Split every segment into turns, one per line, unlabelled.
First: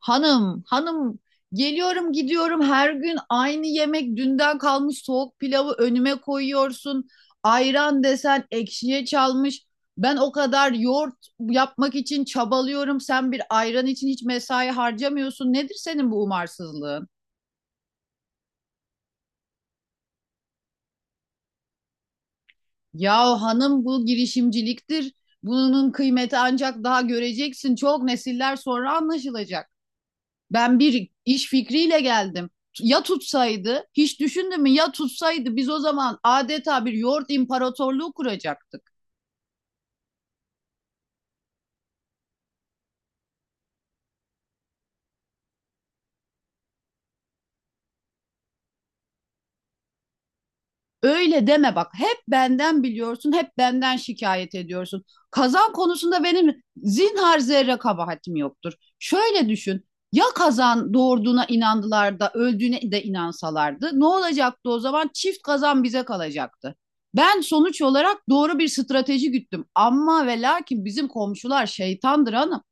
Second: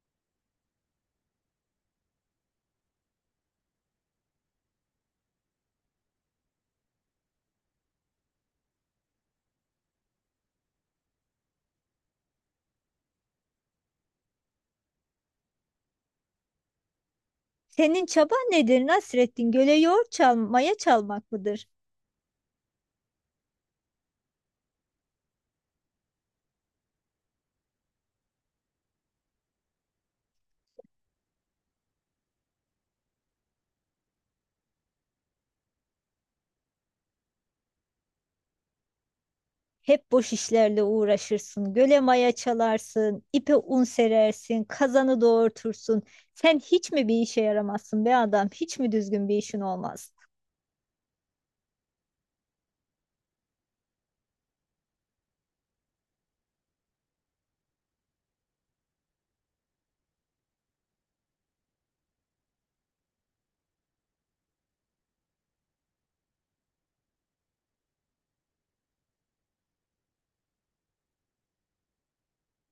Hanım, hanım geliyorum gidiyorum her gün aynı yemek dünden kalmış soğuk pilavı önüme koyuyorsun. Ayran desen ekşiye çalmış. Ben o kadar yoğurt yapmak için çabalıyorum. Sen bir ayran için hiç mesai harcamıyorsun. Nedir senin bu umarsızlığın?
Senin çaban nedir Nasrettin? Göle yoğurt çal, maya çalmak mıdır?
Ya hanım bu girişimciliktir. Bunun kıymeti ancak daha göreceksin. Çok nesiller sonra anlaşılacak. Ben bir iş fikriyle geldim. Ya tutsaydı, hiç düşündün mü? Ya tutsaydı biz o zaman adeta bir yoğurt imparatorluğu kuracaktık.
Hep boş işlerle uğraşırsın. Göle maya çalarsın, ipe un serersin, kazanı doğurtursun. Sen hiç mi bir işe yaramazsın be adam? Hiç mi düzgün bir işin olmaz?
Öyle deme bak. Hep benden biliyorsun, hep benden şikayet ediyorsun. Kazan konusunda benim zinhar zerre kabahatim yoktur. Şöyle düşün. Ya kazan doğurduğuna inandılar da öldüğüne de inansalardı ne olacaktı o zaman? Çift kazan bize kalacaktı. Ben sonuç olarak doğru bir strateji güttüm. Ama ve lakin bizim komşular şeytandır hanım.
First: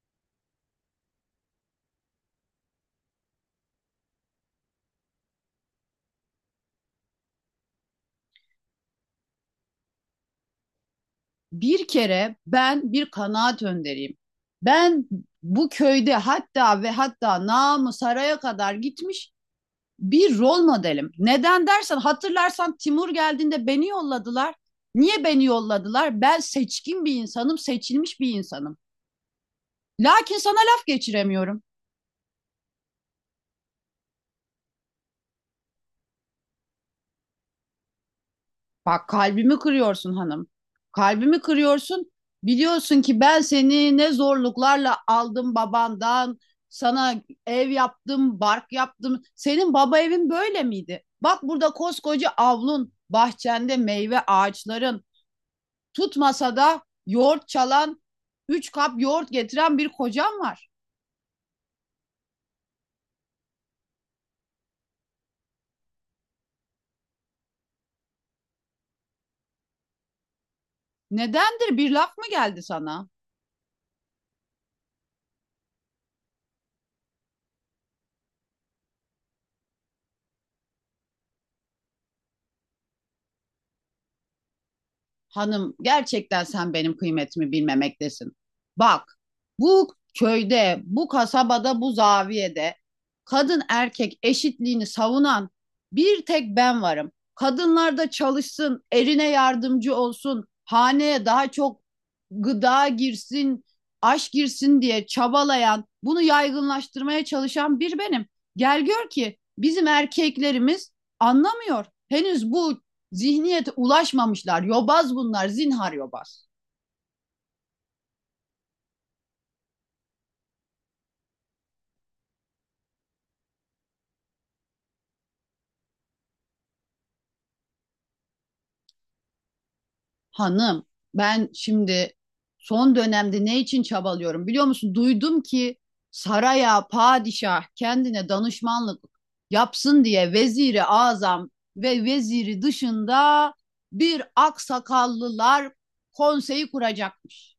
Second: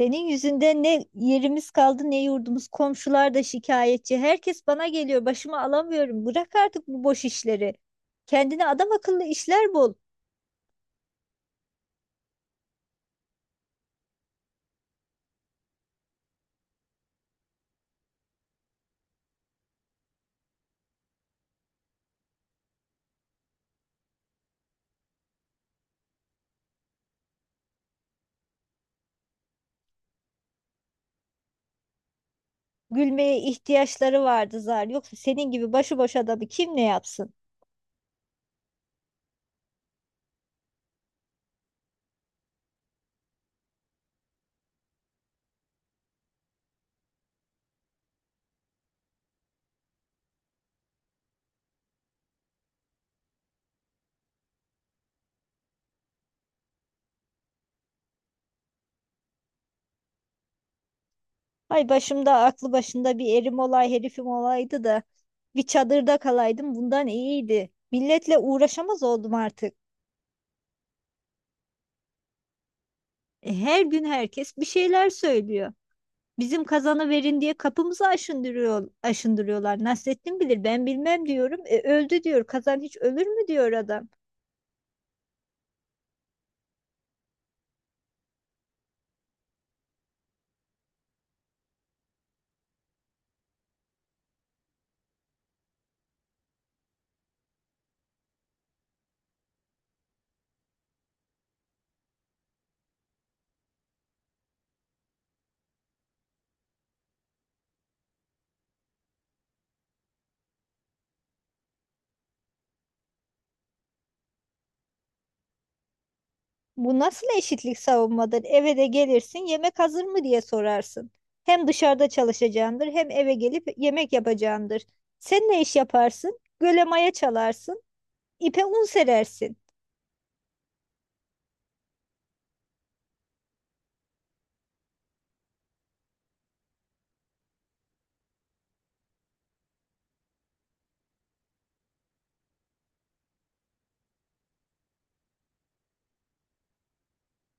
Senin yüzünden ne yerimiz kaldı ne yurdumuz. Komşular da şikayetçi. Herkes bana geliyor. Başıma alamıyorum. Bırak artık bu boş işleri. Kendine adam akıllı işler bul.
Bir kere ben bir kanaat önderiyim. Ben bu köyde hatta ve hatta namı saraya kadar gitmiş bir rol modelim. Neden dersen hatırlarsan Timur geldiğinde beni yolladılar. Niye beni yolladılar? Ben seçkin bir insanım, seçilmiş bir insanım. Lakin sana laf geçiremiyorum.
Gülmeye ihtiyaçları vardı zar. Yoksa senin gibi başıboş adamı kim ne yapsın?
Bak kalbimi kırıyorsun hanım. Kalbimi kırıyorsun. Biliyorsun ki ben seni ne zorluklarla aldım babandan. Sana ev yaptım, bark yaptım. Senin baba evin böyle miydi? Bak burada koskoca avlun, bahçende meyve ağaçların, tutmasa da yoğurt çalan, üç kap yoğurt getiren bir kocan var.
Ay başımda aklı başında bir erim olay herifim olaydı da bir çadırda kalaydım bundan iyiydi. Milletle uğraşamaz oldum artık.
Nedendir? Bir laf mı geldi sana?
Her gün herkes bir şeyler söylüyor. Bizim kazanı verin diye kapımızı aşındırıyor, aşındırıyorlar. Nasrettin bilir ben bilmem diyorum. Öldü diyor. Kazan hiç ölür mü diyor adam.
Hanım gerçekten sen benim kıymetimi bilmemektesin. Bak bu köyde, bu kasabada, bu zaviyede kadın erkek eşitliğini savunan bir tek ben varım. Kadınlar da çalışsın, erine yardımcı olsun, haneye daha çok gıda girsin, aşk girsin diye çabalayan, bunu yaygınlaştırmaya çalışan bir benim. Gel gör ki bizim erkeklerimiz anlamıyor. Henüz bu zihniyete ulaşmamışlar. Yobaz bunlar, zinhar yobaz.
Bu nasıl eşitlik savunmadır? Eve de gelirsin yemek hazır mı diye sorarsın. Hem dışarıda çalışacağındır hem eve gelip yemek yapacağındır. Sen ne iş yaparsın? Göle maya çalarsın. İpe un serersin.
Hanım, ben şimdi son dönemde ne için çabalıyorum biliyor musun? Duydum ki saraya padişah kendine danışmanlık yapsın diye veziri azam ve veziri dışında bir aksakallılar konseyi kuracakmış.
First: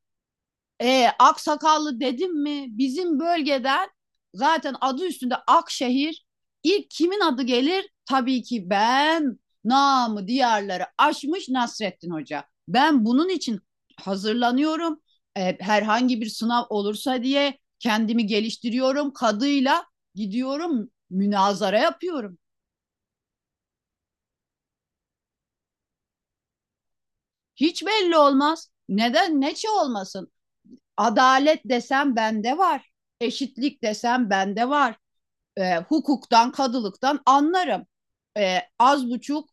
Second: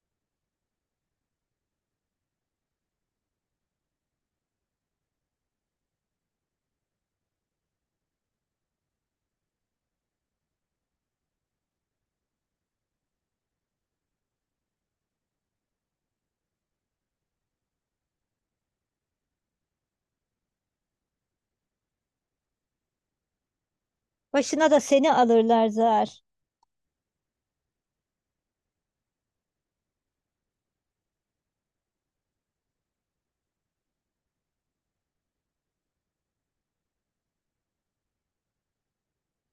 Aksakallı dedim mi? Bizim bölgeden zaten adı üstünde Akşehir. İlk kimin adı gelir? Tabii ki ben. Namı diyarları aşmış Nasrettin Hoca. Ben bunun için hazırlanıyorum. Herhangi bir sınav olursa diye kendimi geliştiriyorum. Kadıyla gidiyorum münazara yapıyorum.
Başına da seni alırlar zar.
Hiç belli olmaz. Neden? Neçe olmasın? Adalet desem bende var. Eşitlik desem bende var hukuktan, kadılıktan anlarım. Az buçuk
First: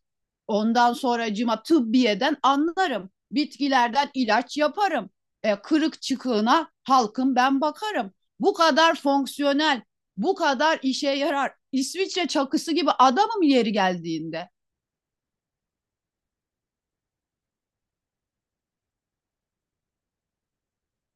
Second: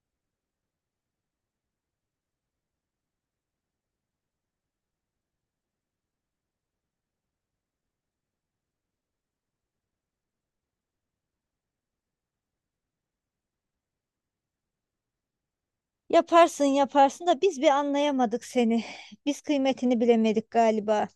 ondan sonra cima tıbbiyeden anlarım. Bitkilerden ilaç yaparım. Kırık çıkığına halkım ben bakarım. Bu kadar fonksiyonel, bu kadar işe yarar. İsviçre çakısı gibi adamım yeri geldiğinde.
Yaparsın yaparsın da biz bir anlayamadık seni. Biz kıymetini bilemedik galiba.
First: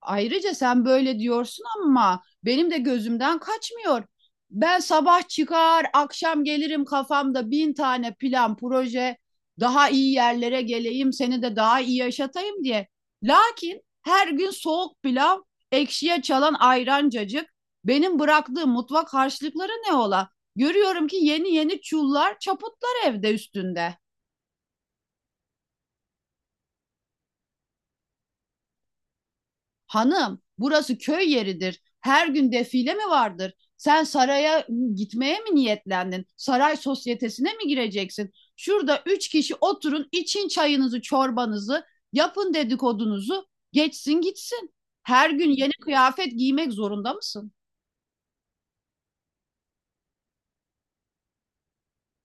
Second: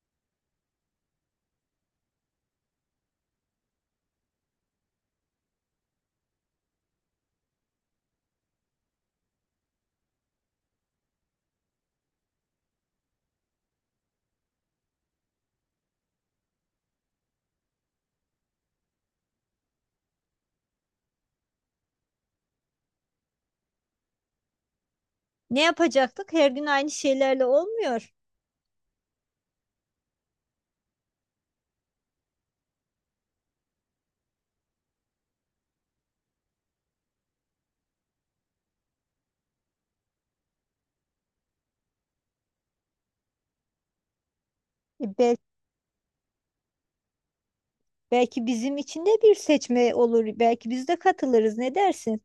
Ayrıca sen böyle diyorsun ama benim de gözümden kaçmıyor. Ben sabah çıkar, akşam gelirim kafamda 1.000 tane plan, proje, daha iyi yerlere geleyim, seni de daha iyi yaşatayım diye. Lakin her gün soğuk pilav, ekşiye çalan ayrancacık, benim bıraktığım mutfak harçlıkları ne ola? Görüyorum ki yeni yeni çullar, çaputlar evde üstünde.
Ne yapacaktık? Her gün aynı şeylerle olmuyor.
Hanım, burası köy yeridir. Her gün defile mi vardır? Sen saraya gitmeye mi niyetlendin? Saray sosyetesine mi gireceksin? Şurada üç kişi oturun, için çayınızı, çorbanızı, yapın dedikodunuzu, geçsin gitsin.
E,
Her
bel-
gün yeni kıyafet giymek zorunda mısın?
Belki bizim için de bir seçme olur. Belki biz de katılırız. Ne dersin?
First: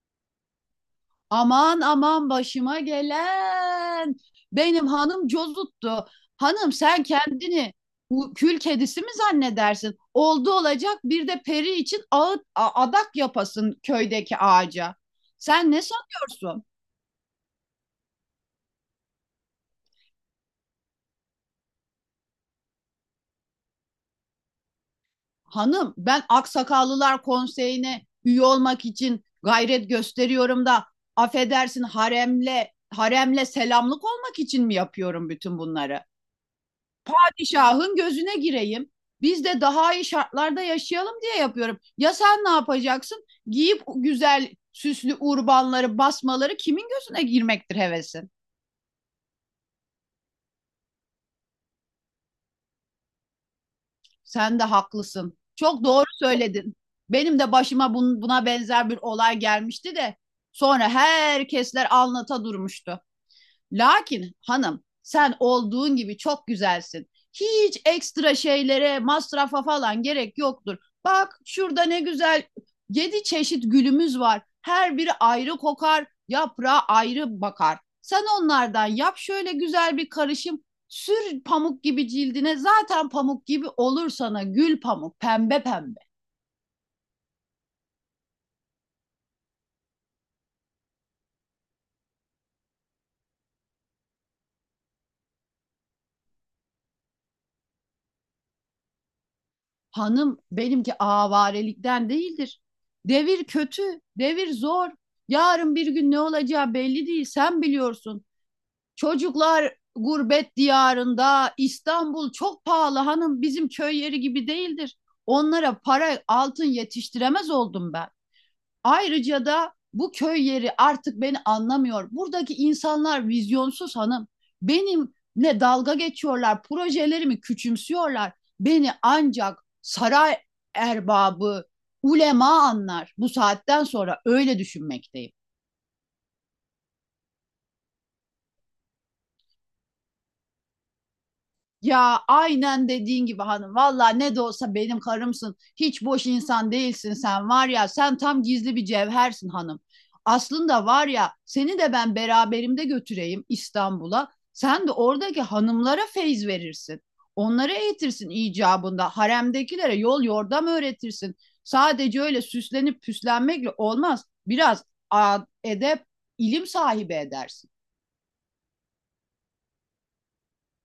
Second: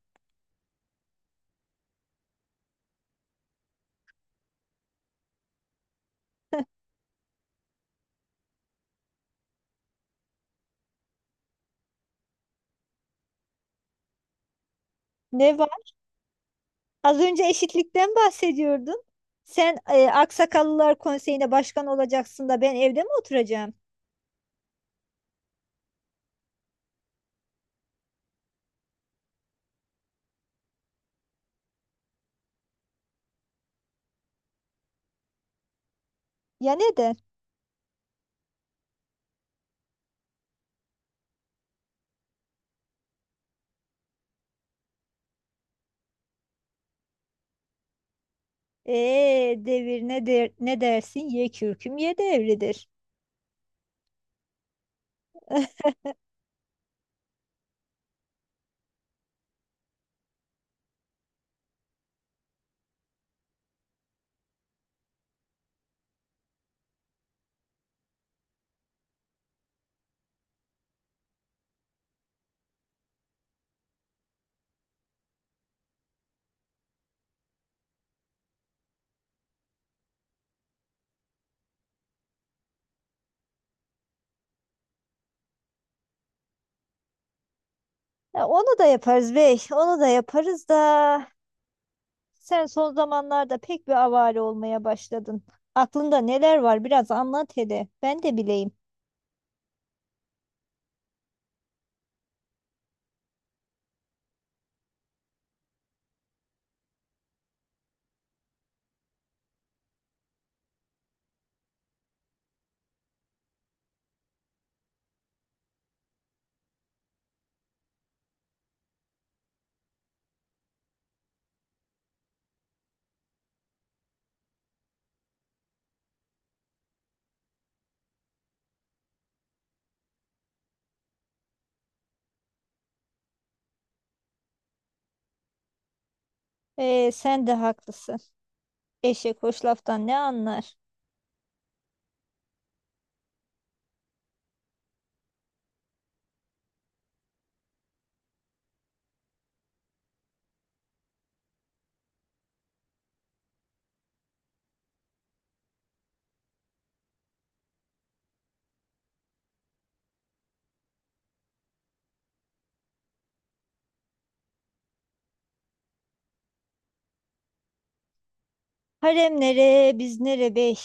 Aman aman başıma gelen. Benim hanım cozuttu. Hanım sen kendini bu kül kedisi mi zannedersin? Oldu olacak bir de peri için ağıt, adak yapasın köydeki ağaca.
Ne var?
Sen ne sanıyorsun?
Az önce eşitlikten bahsediyordun. Sen Aksakallılar Konseyi'ne başkan olacaksın da ben evde mi oturacağım?
Hanım ben Aksakallılar Konseyi'ne üye olmak için gayret gösteriyorum da affedersin haremle selamlık olmak için mi yapıyorum bütün bunları?
Ya neden?
Şahın gözüne gireyim. Biz de daha iyi şartlarda yaşayalım diye yapıyorum. Ya sen ne yapacaksın? Giyip güzel süslü urbanları, basmaları kimin gözüne girmektir hevesin?
Devir ne der, ne dersin? Ye kürküm ye devridir.
Sen de haklısın. Çok doğru söyledin. Benim de başıma buna benzer bir olay gelmişti de sonra herkesler anlata durmuştu. Lakin hanım sen olduğun gibi çok güzelsin. Hiç ekstra şeylere, masrafa falan gerek yoktur. Bak şurada ne güzel yedi çeşit gülümüz var. Her biri ayrı kokar, yaprağı ayrı bakar. Sen onlardan yap şöyle güzel bir karışım. Sür pamuk gibi cildine zaten pamuk gibi olur sana gül pamuk pembe pembe.
Ya onu da yaparız bey, onu da yaparız da sen son zamanlarda pek bir avare olmaya başladın. Aklında neler var biraz anlat hele, ben de bileyim.
Hanım benimki avarelikten değildir. Devir kötü, devir zor. Yarın bir gün ne olacağı belli değil, sen biliyorsun. Çocuklar gurbet diyarında, İstanbul çok pahalı hanım, bizim köy yeri gibi değildir. Onlara para, altın yetiştiremez oldum ben. Ayrıca da bu köy yeri artık beni anlamıyor. Buradaki insanlar vizyonsuz hanım. Benimle dalga geçiyorlar, projelerimi küçümsüyorlar. Beni ancak saray erbabı, ulema anlar. Bu saatten sonra öyle düşünmekteyim.
Sen de haklısın. Eşek hoş laftan ne anlar?
Ya aynen dediğin gibi hanım. Valla ne de olsa benim karımsın. Hiç boş insan değilsin sen var ya. Sen tam gizli bir cevhersin hanım. Aslında var ya seni de ben beraberimde götüreyim İstanbul'a. Sen de oradaki hanımlara feyz verirsin. Onları eğitirsin icabında. Haremdekilere yol yordam öğretirsin. Sadece öyle süslenip püslenmekle olmaz. Biraz edep, ilim sahibi edersin.
Harem nere, biz nere bey?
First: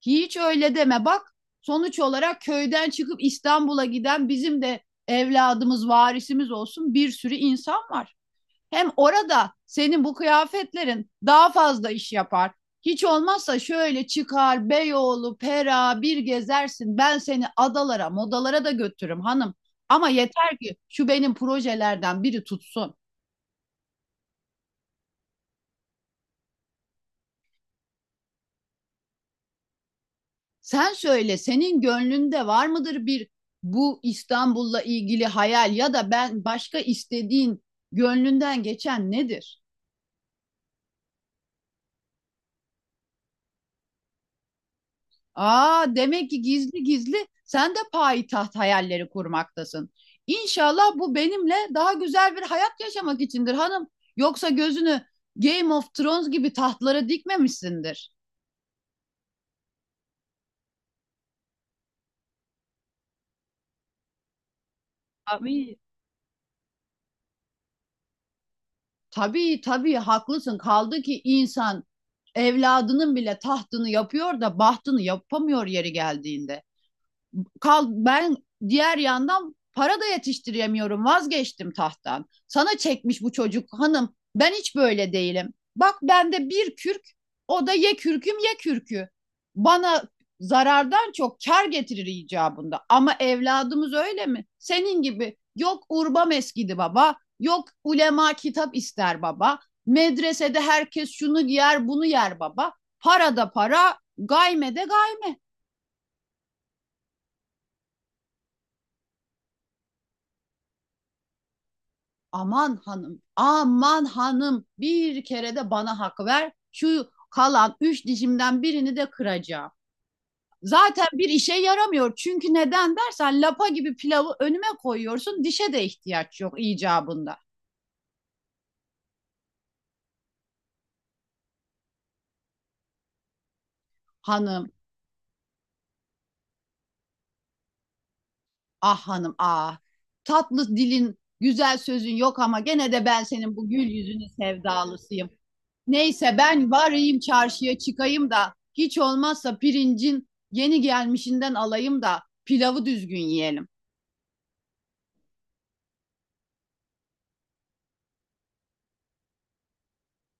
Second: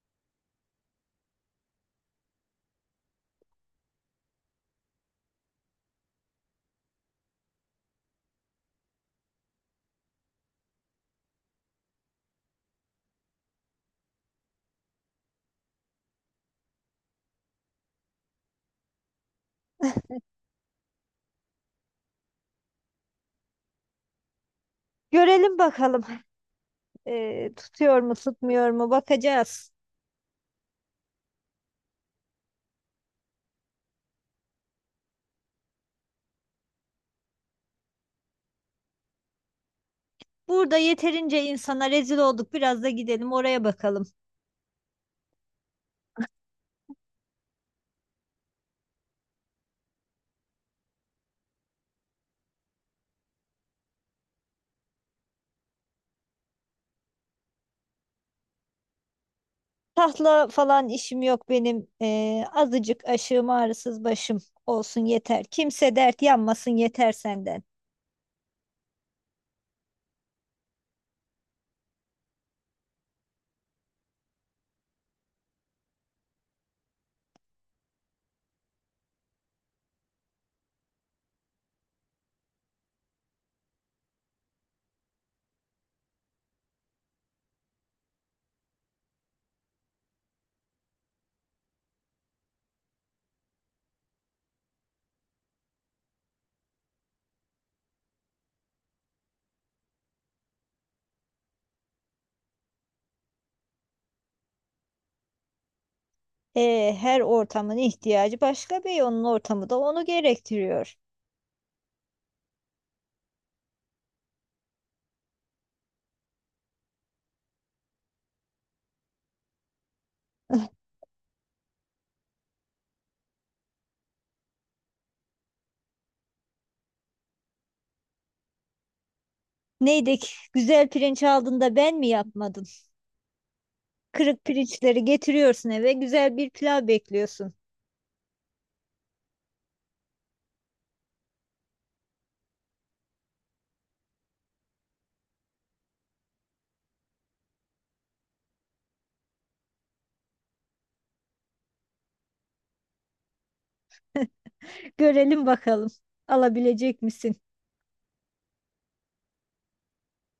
Hiç öyle deme bak sonuç olarak köyden çıkıp İstanbul'a giden bizim de evladımız varisimiz olsun bir sürü insan var. Hem orada senin bu kıyafetlerin daha fazla iş yapar. Hiç olmazsa şöyle çıkar Beyoğlu, Pera bir gezersin. Ben seni adalara, modalara da götürürüm hanım. Ama yeter ki şu benim projelerden biri tutsun.
Görelim bakalım tutuyor mu tutmuyor mu bakacağız.
Sen söyle senin gönlünde var mıdır bir bu İstanbul'la ilgili hayal ya da ben başka istediğin gönlünden geçen nedir?
Burada yeterince insana rezil olduk biraz da gidelim oraya bakalım.
Aa demek ki gizli gizli sen de payitaht hayalleri kurmaktasın. İnşallah bu benimle daha güzel bir hayat yaşamak içindir hanım. Yoksa gözünü Game of Thrones gibi tahtlara dikmemişsindir.
Tahla falan işim yok benim. Azıcık aşığım ağrısız başım olsun yeter.
Amin.
Kimse dert yanmasın yeter senden.
Tabii tabii haklısın. Kaldı ki insan evladının bile tahtını yapıyor da bahtını yapamıyor yeri geldiğinde kal ben diğer yandan para da yetiştiremiyorum vazgeçtim tahttan. Sana çekmiş bu çocuk hanım ben hiç böyle değilim. Bak bende bir kürk o da ye kürküm ye kürkü. Bana zarardan çok kar getirir icabında. Ama evladımız öyle mi? Senin gibi yok urba meskidi baba, yok ulema kitap ister baba. Medresede herkes şunu yer, bunu yer baba. Para da para, gayme de gayme.
Her ortamın ihtiyacı başka bir onun ortamı da onu gerektiriyor.
Aman hanım, aman hanım bir kere de bana hak ver. Şu kalan üç dişimden birini de kıracağım. Zaten bir işe yaramıyor. Çünkü neden dersen lapa gibi pilavı önüme koyuyorsun. Dişe de ihtiyaç yok icabında.
Neydi ki, güzel pirinç aldın da ben mi yapmadım? Kırık
Hanım,
pirinçleri getiriyorsun eve güzel bir pilav bekliyorsun.
ah hanım, ah. Tatlı dilin, güzel sözün yok ama gene de ben senin bu gül yüzünün sevdalısıyım. Neyse ben varayım çarşıya çıkayım da hiç olmazsa pirincin yeni gelmişinden alayım da pilavı düzgün yiyelim.
Görelim bakalım alabilecek misin?